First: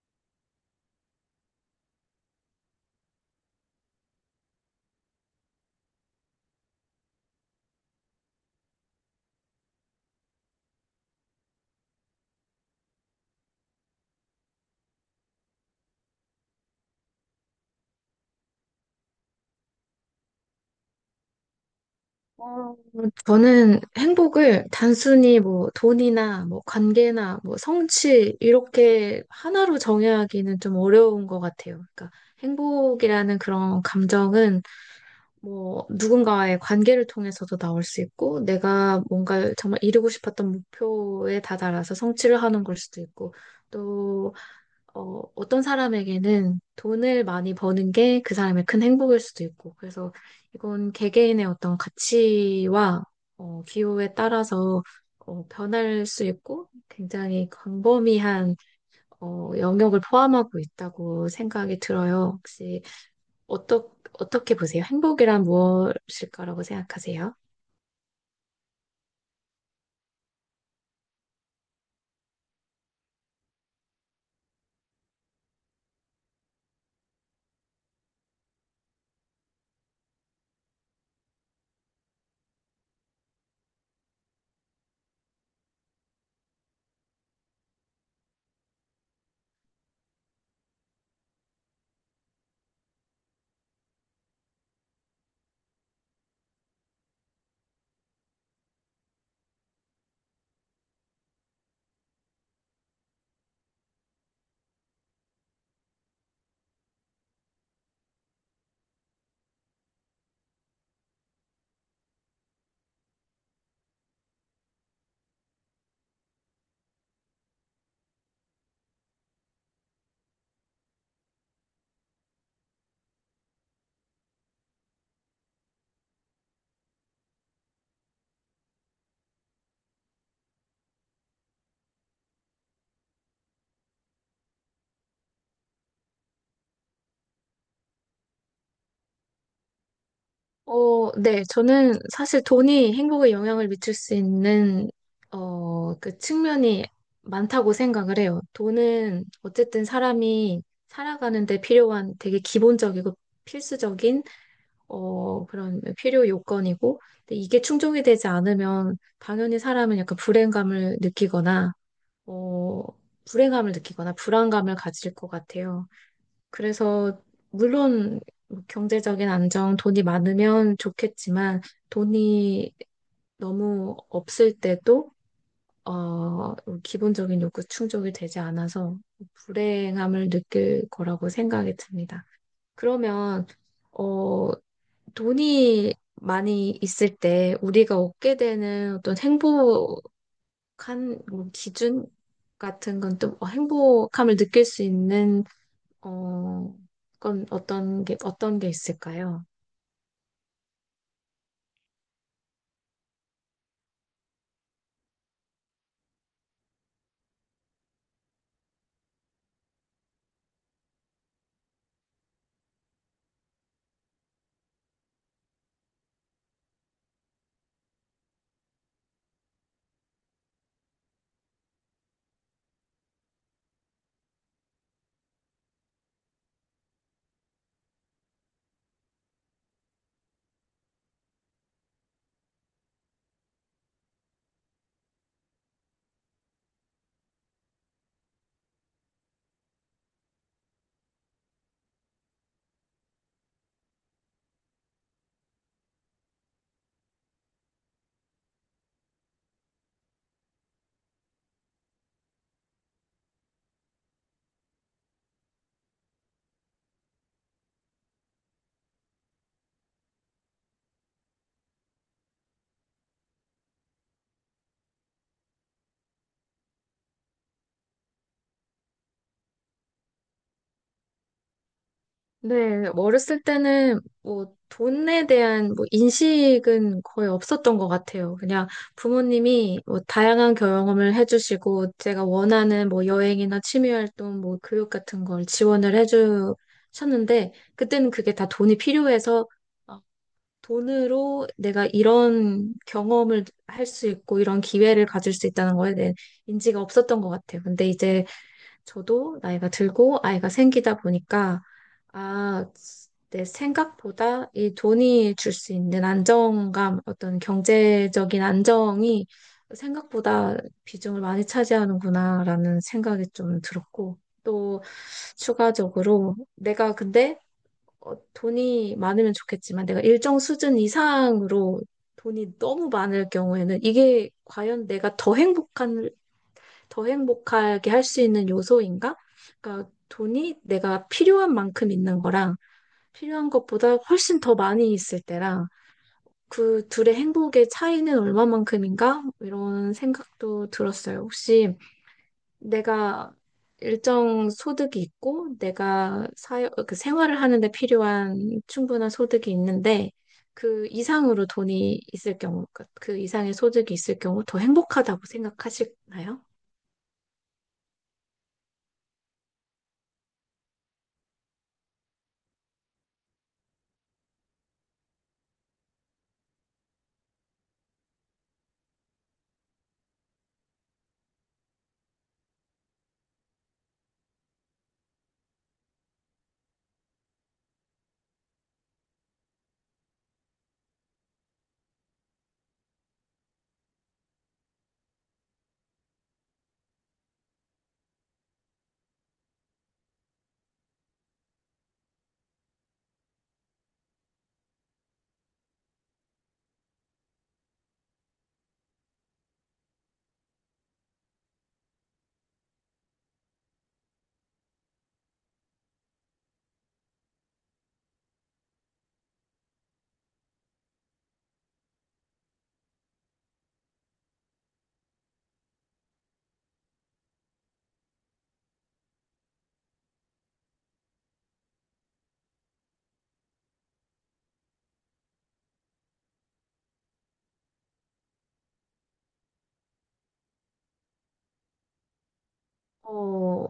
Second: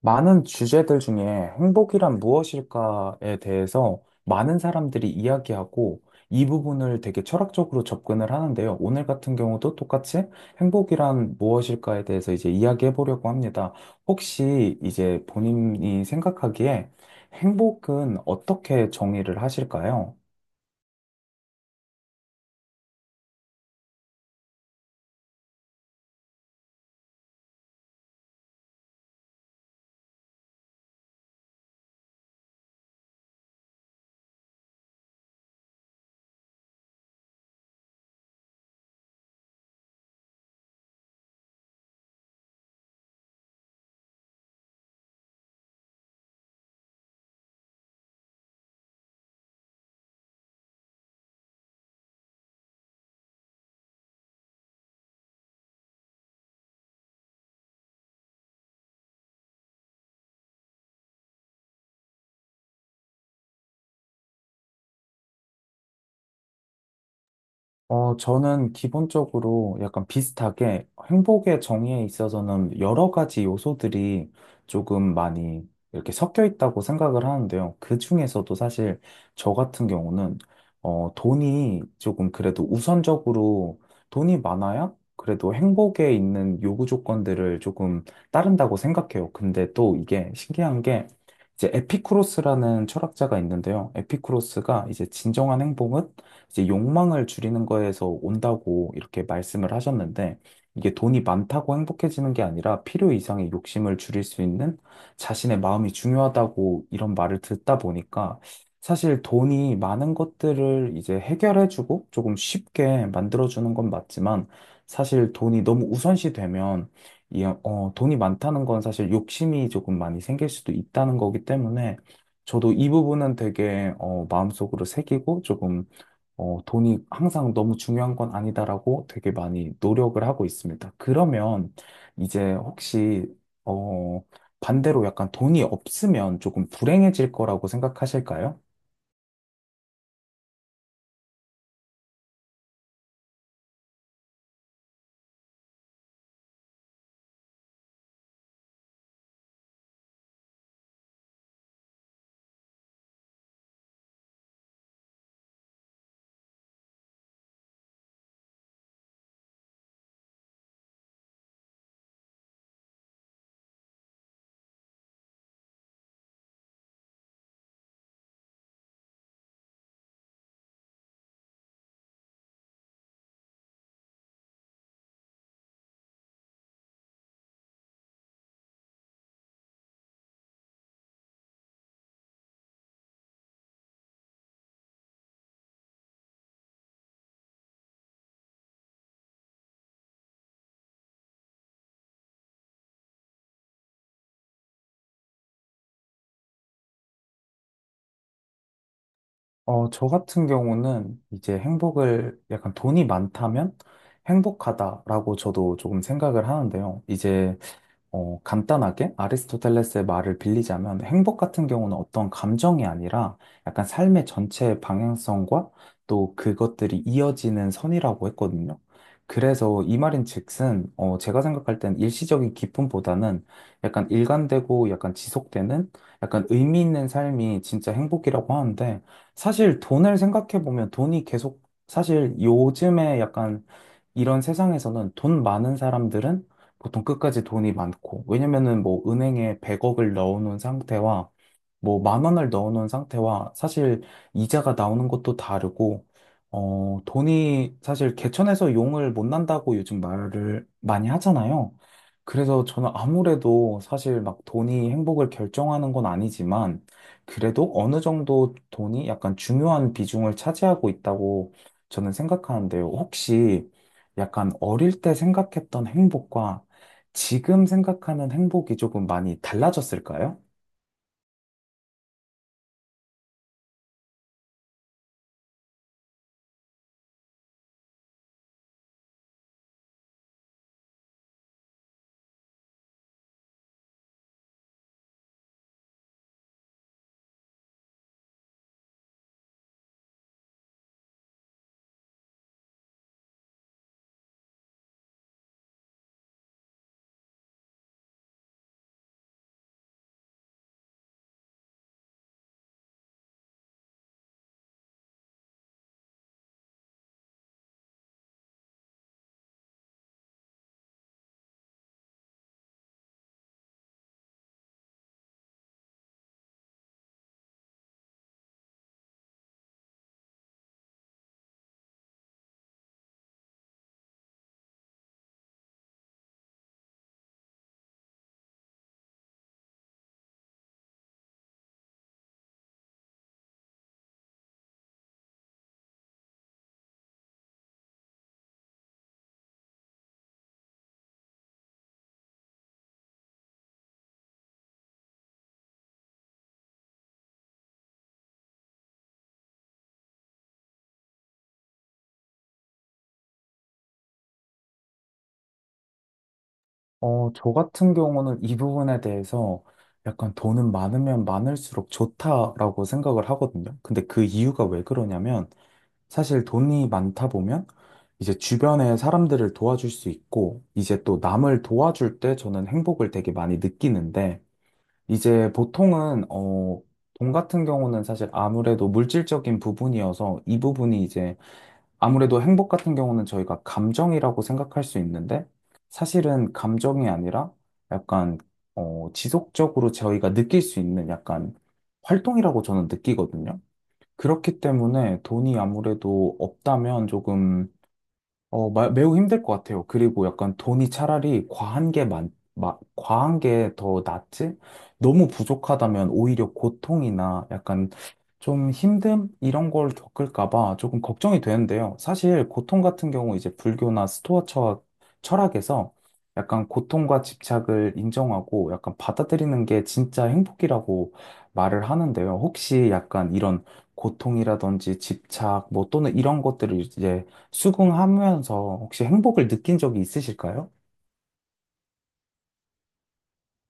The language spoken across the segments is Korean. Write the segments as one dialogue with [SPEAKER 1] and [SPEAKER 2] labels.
[SPEAKER 1] 많은 주제들 중에 행복이란 무엇일까에 대해서 많은 사람들이 이야기하고 이 부분을 되게 철학적으로 접근을 하는데요. 오늘 같은 경우도 똑같이 행복이란 무엇일까에 대해서 이제 이야기해 보려고 합니다. 혹시 이제 본인이 생각하기에 행복은 어떻게 정의를 하실까요?
[SPEAKER 2] 어, 저는 행복을 단순히 뭐 돈이나 뭐 관계나 뭐 성취 이렇게 하나로 정의하기는 좀 어려운 것 같아요. 그러니까 행복이라는 그런 감정은 뭐 누군가와의 관계를 통해서도 나올 수 있고 내가 뭔가 정말 이루고 싶었던 목표에 다다라서 성취를 하는 걸 수도 있고 어떤 사람에게는 돈을 많이 버는 게 그 사람의 큰 행복일 수도 있고, 그래서 이건 개개인의 어떤 가치와 기호에 따라서 변할 수 있고, 굉장히 광범위한 영역을 포함하고 있다고 생각이 들어요. 혹시 어떠, 어떻게 보세요? 행복이란 무엇일까라고 생각하세요?
[SPEAKER 1] 저는 기본적으로 약간 비슷하게 행복의 정의에 있어서는 여러 가지 요소들이 조금 많이 이렇게 섞여 있다고 생각을 하는데요. 그 중에서도 사실 저 같은 경우는 돈이 조금 그래도 우선적으로 돈이 많아야 그래도 행복에 있는 요구 조건들을 조금 따른다고 생각해요. 근데 또 이게 신기한 게 이제 에피쿠로스라는 철학자가 있는데요. 에피쿠로스가 이제 진정한 행복은 이제 욕망을 줄이는 거에서 온다고 이렇게 말씀을 하셨는데, 이게 돈이 많다고 행복해지는 게 아니라 필요 이상의 욕심을 줄일 수 있는 자신의 마음이 중요하다고 이런 말을 듣다 보니까, 사실 돈이 많은 것들을 이제 해결해주고 조금 쉽게 만들어주는 건 맞지만, 사실 돈이 너무 우선시 되면 돈이 많다는 건 사실 욕심이 조금 많이 생길 수도 있다는 거기 때문에, 저도 이 부분은 되게 마음속으로 새기고, 조금 돈이 항상 너무 중요한 건 아니다라고 되게 많이 노력을 하고 있습니다. 그러면 이제 혹시, 어, 반대로 약간 돈이 없으면 조금 불행해질 거라고 생각하실까요?
[SPEAKER 2] 네. 저는 사실 돈이 행복에 영향을 미칠 수 있는, 그 측면이 많다고 생각을 해요. 돈은 어쨌든 사람이 살아가는 데 필요한 되게 기본적이고 필수적인, 그런 필요 요건이고, 근데 이게 충족이 되지 않으면 당연히 사람은 약간 불행감을 느끼거나, 어, 불안감을 가질 것 같아요. 그래서 물론 뭐 경제적인 안정, 돈이 많으면 좋겠지만 돈이 너무 없을 때도 어, 기본적인 욕구 충족이 되지 않아서 불행함을 느낄 거라고 생각이 듭니다. 그러면 어, 돈이 많이 있을 때 우리가 얻게 되는 어떤 행복한 뭐 기준 같은 건또 뭐 행복함을 느낄 수 있는 어, 그건 어떤 게 있을까요?
[SPEAKER 1] 저 같은 경우는 이제 행복을 약간 돈이 많다면 행복하다라고 저도 조금 생각을 하는데요. 이제 간단하게 아리스토텔레스의 말을 빌리자면 행복 같은 경우는 어떤 감정이 아니라 약간 삶의 전체 방향성과 또 그것들이 이어지는 선이라고 했거든요. 그래서 이 말인즉슨, 제가 생각할 땐 일시적인 기쁨보다는 약간 일관되고 약간 지속되는 약간 의미 있는 삶이 진짜 행복이라고 하는데, 사실 돈을 생각해 보면, 돈이 계속 사실 요즘에 약간 이런 세상에서는 돈 많은 사람들은 보통 끝까지 돈이 많고, 왜냐면은 뭐 은행에 100억을 넣어놓은 상태와 뭐 만 원을 넣어놓은 상태와 사실 이자가 나오는 것도 다르고, 돈이 사실 개천에서 용을 못 난다고 요즘 말을 많이 하잖아요. 그래서 저는 아무래도 사실 막 돈이 행복을 결정하는 건 아니지만, 그래도 어느 정도 돈이 약간 중요한 비중을 차지하고 있다고 저는 생각하는데요. 혹시 약간 어릴 때 생각했던 행복과 지금 생각하는 행복이 조금 많이 달라졌을까요?
[SPEAKER 2] 네, 어렸을 때는 뭐 돈에 대한 뭐 인식은 거의 없었던 것 같아요. 그냥 부모님이 뭐 다양한 경험을 해주시고 제가 원하는 뭐 여행이나 취미 활동, 뭐 교육 같은 걸 지원을 해주셨는데 그때는 그게 다 돈이 필요해서 어, 돈으로 내가 이런 경험을 할 수 있고 이런 기회를 가질 수 있다는 거에 대한 인지가 없었던 것 같아요. 근데 이제 저도 나이가 들고 아이가 생기다 보니까, 아, 내 생각보다 이 돈이 줄 수 있는 안정감, 어떤 경제적인 안정이 생각보다 비중을 많이 차지하는구나라는 생각이 좀 들었고, 또 추가적으로 내가 근데 돈이 많으면 좋겠지만 내가 일정 수준 이상으로 돈이 너무 많을 경우에는 이게 과연 내가 더 행복하게 할 수 있는 요소인가? 그러니까 돈이 내가 필요한 만큼 있는 거랑 필요한 것보다 훨씬 더 많이 있을 때랑 그 둘의 행복의 차이는 얼마만큼인가? 이런 생각도 들었어요. 혹시 내가 일정 소득이 있고 내가 사회, 그 생활을 하는데 필요한 충분한 소득이 있는데 그 이상으로 돈이 있을 경우, 그 이상의 소득이 있을 경우 더 행복하다고 생각하시나요?
[SPEAKER 1] 저 같은 경우는 이 부분에 대해서 약간 돈은 많으면 많을수록 좋다라고 생각을 하거든요. 근데 그 이유가 왜 그러냐면, 사실 돈이 많다 보면 이제 주변에 사람들을 도와줄 수 있고 이제 또 남을 도와줄 때 저는 행복을 되게 많이 느끼는데, 이제 보통은 돈 같은 경우는 사실 아무래도 물질적인 부분이어서, 이 부분이 이제 아무래도 행복 같은 경우는 저희가 감정이라고 생각할 수 있는데, 사실은 감정이 아니라 약간 지속적으로 저희가 느낄 수 있는 약간 활동이라고 저는 느끼거든요. 그렇기 때문에 돈이 아무래도 없다면 조금 매우 힘들 것 같아요. 그리고 약간 돈이 차라리 과한 게 더 낫지? 너무 부족하다면 오히려 고통이나 약간 좀 힘듦? 이런 걸 겪을까 봐 조금 걱정이 되는데요. 사실 고통 같은 경우, 이제 불교나 스토아 철학에서 약간 고통과 집착을 인정하고 약간 받아들이는 게 진짜 행복이라고 말을 하는데요. 혹시 약간 이런 고통이라든지 집착, 뭐 또는 이런 것들을 이제 수긍하면서 혹시 행복을 느낀 적이 있으실까요?
[SPEAKER 2] 어,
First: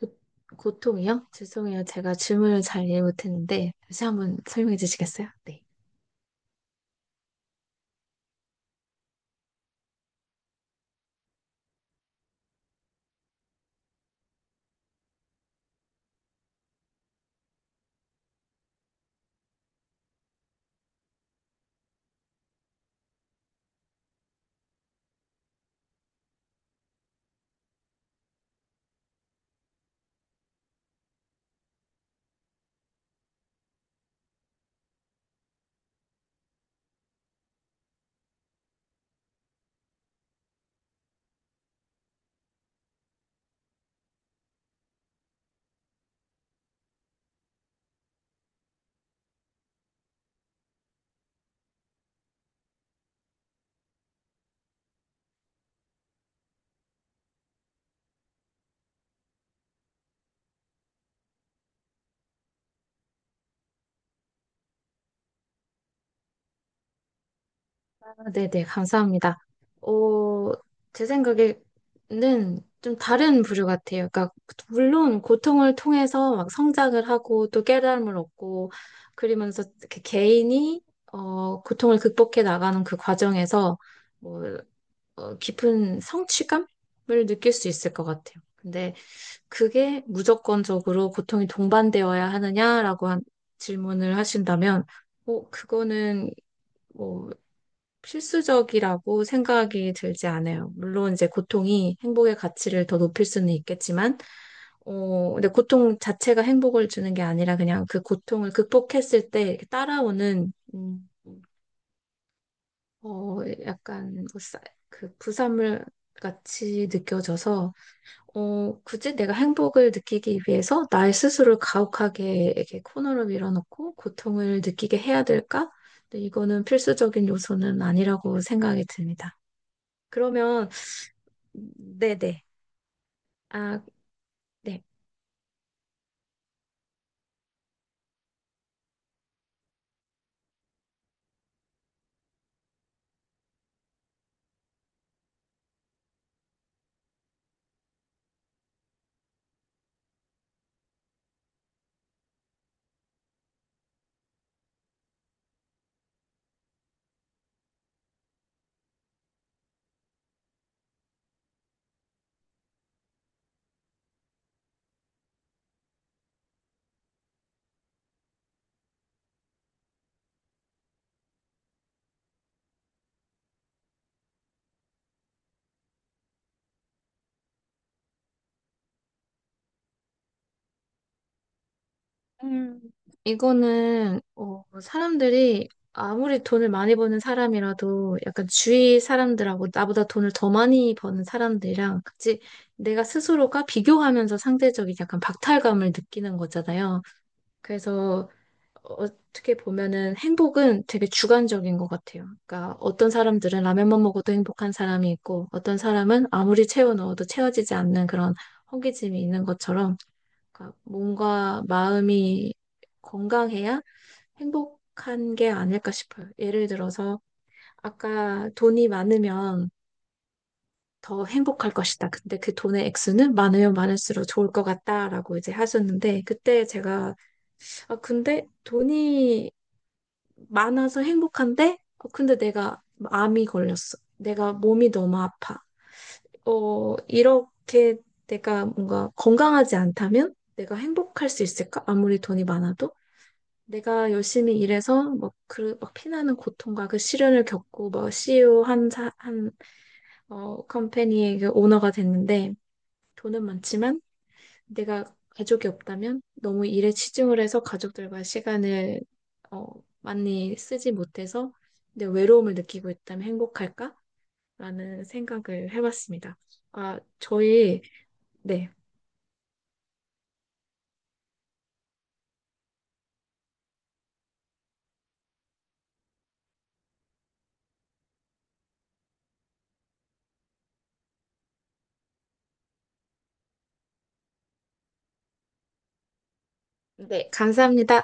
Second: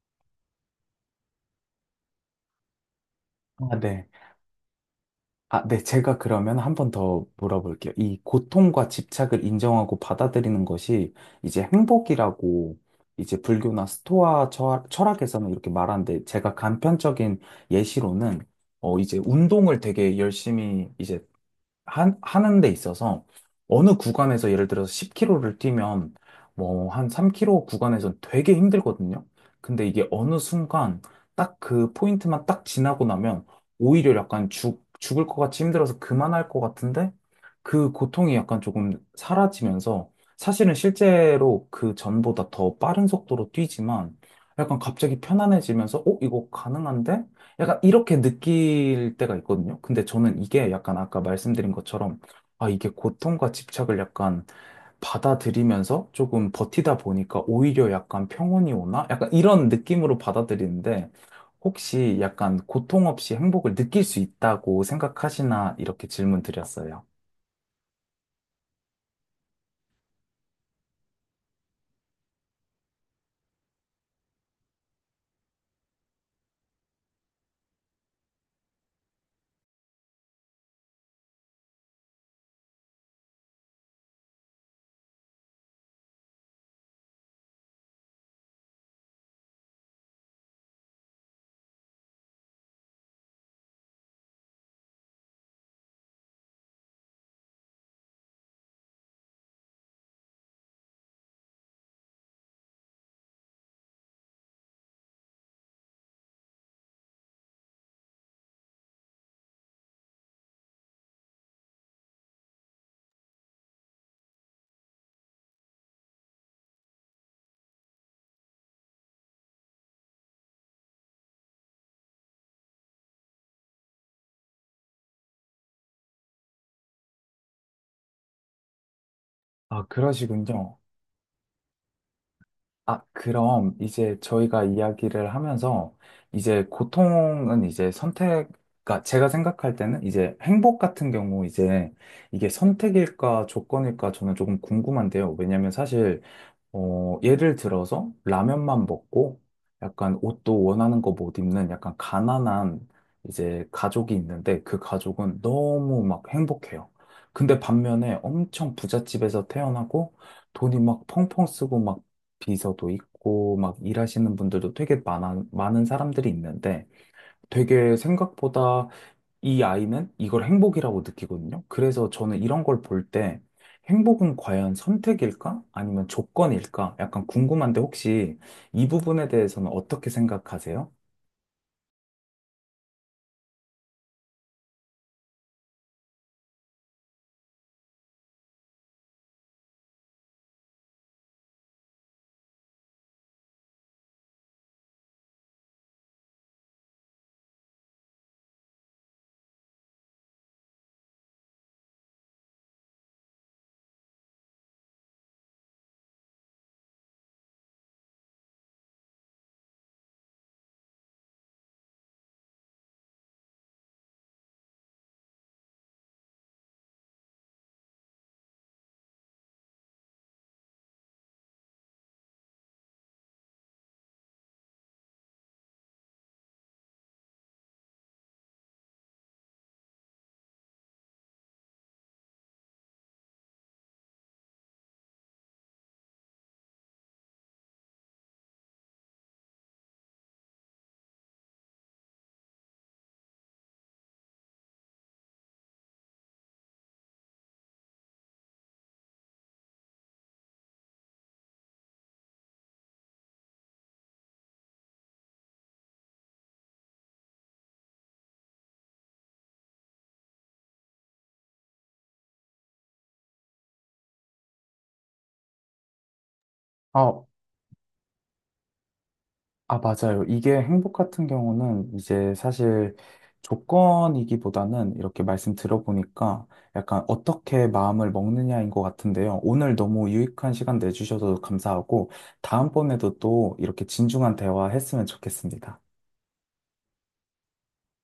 [SPEAKER 2] 고- 고통이요? 죄송해요. 제가 질문을 잘 이해 못했는데
[SPEAKER 1] 아,
[SPEAKER 2] 다시
[SPEAKER 1] 네.
[SPEAKER 2] 한번 설명해 주시겠어요? 네.
[SPEAKER 1] 아, 네. 제가 그러면 한번 더 물어볼게요. 이 고통과 집착을 인정하고 받아들이는 것이 이제 행복이라고, 이제 불교나 스토아 철학에서는 이렇게 말하는데, 제가 간편적인 예시로는 이제 운동을 되게 열심히 이제 하는 데 있어서, 어느 구간에서 예를 들어서 10km를 뛰면 뭐 한 3km 구간에선 되게 힘들거든요. 근데 이게 어느 순간 딱 그 포인트만 딱 지나고 나면, 오히려 약간 죽을 것 같이 힘들어서 그만할 것 같은데, 그 고통이 약간 조금 사라지면서 사실은 실제로 그 전보다 더 빠른 속도로 뛰지만, 약간 갑자기 편안해지면서 이거 가능한데? 약간 이렇게 느낄 때가 있거든요. 근데 저는 이게 약간 아까 말씀드린 것처럼, 아, 이게 고통과 집착을 약간 받아들이면서 조금 버티다 보니까 오히려 약간 평온이 오나? 약간 이런 느낌으로 받아들이는데, 혹시 약간 고통 없이 행복을 느낄 수 있다고 생각하시나? 이렇게 질문 드렸어요.
[SPEAKER 2] 아, 네네, 감사합니다. 어, 제 생각에는 좀 다른 부류 같아요. 그러니까, 물론 고통을 통해서 막 성장을 하고 또 깨달음을 얻고 그러면서 이렇게 개인이 고통을 극복해 나가는 그 과정에서 뭐, 깊은 성취감을 느낄 수 있을 것 같아요. 근데 그게 무조건적으로 고통이 동반되어야 하느냐라고 한 질문을 하신다면, 뭐, 그거는 뭐 필수적이라고 생각이 들지 않아요. 물론 이제 고통이 행복의 가치를 더 높일 수는 있겠지만, 근데 고통 자체가 행복을 주는 게 아니라 그냥 그 고통을 극복했을 때 이렇게 따라오는, 어, 약간 그 부산물 같이 느껴져서, 굳이 내가 행복을 느끼기 위해서 나의 스스로를 가혹하게 이렇게 코너로 밀어넣고 고통을 느끼게 해야 될까? 근데 이거는 필수적인 요소는 아니라고 생각이 듭니다.
[SPEAKER 1] 아,
[SPEAKER 2] 그러면
[SPEAKER 1] 그러시군요.
[SPEAKER 2] 네네.
[SPEAKER 1] 아, 그럼
[SPEAKER 2] 아,
[SPEAKER 1] 이제 저희가
[SPEAKER 2] 네.
[SPEAKER 1] 이야기를 하면서, 이제 고통은 이제 선택, 그러니까 제가 생각할 때는 이제 행복 같은 경우 이제 이게 선택일까 조건일까 저는 조금 궁금한데요. 왜냐면 사실 예를 들어서 라면만 먹고 약간 옷도 원하는 거 못 입는 약간 가난한 이제 가족이 있는데, 그 가족은 너무 막 행복해요. 근데 반면에 엄청 부잣집에서 태어나고 돈이 막 펑펑 쓰고 막 비서도 있고 막 일하시는 분들도 되게 많은 사람들이 있는데, 되게 생각보다 이 아이는 이걸 행복이라고 느끼거든요. 그래서 저는 이런 걸 볼 때, 행복은 과연 선택일까? 아니면 조건일까? 약간 궁금한데, 혹시 이 부분에 대해서는 어떻게 생각하세요?
[SPEAKER 2] 음, 이거는 사람들이 아무리 돈을 많이 버는 사람이라도 약간 주위 사람들하고 나보다 돈을 더 많이 버는 사람들이랑 같이 내가 스스로가 비교하면서 상대적인 약간 박탈감을 느끼는 거잖아요. 그래서 어떻게 보면은 행복은 되게 주관적인 것 같아요. 그러니까 어떤 사람들은 라면만 먹어도 행복한 사람이 있고 어떤 사람은 아무리 채워 넣어도 채워지지 않는 그런 허기짐이 있는 것처럼 그러니까 몸과 마음이 건강해야 행복한 게 아닐까 싶어요. 예를 들어서 아까 돈이 많으면 더 행복할 것이다. 근데 그 돈의 액수는 많으면 많을수록 좋을 것 같다라고 이제 하셨는데 그때 제가 아 근데 돈이 많아서 행복한데 근데 내가 암이 걸렸어. 내가 몸이 너무 아파. 어 이렇게 내가 뭔가 건강하지 않다면 내가 행복할 수 있을까? 아무리 돈이 많아도 내가 열심히 일해서 뭐 그 막 피나는 고통과 그 시련을 겪고 뭐 CEO 한 컴퍼니의 그 오너가 됐는데 돈은 많지만 내가 가족이 없다면 너무 일에 치중을 해서 가족들과 시간을 어, 많이 쓰지 못해서 내 외로움을 느끼고 있다면 행복할까? 라는 생각을 해봤습니다. 아,
[SPEAKER 1] 아,
[SPEAKER 2] 저희 네.
[SPEAKER 1] 아, 맞아요. 이게 행복 같은 경우는 이제 사실 조건이기보다는, 이렇게 말씀 들어보니까 약간 어떻게 마음을 먹느냐인 것 같은데요. 오늘 너무 유익한 시간 내주셔서 감사하고, 다음번에도 또 이렇게 진중한 대화 했으면 좋겠습니다.
[SPEAKER 2] 네, 감사합니다.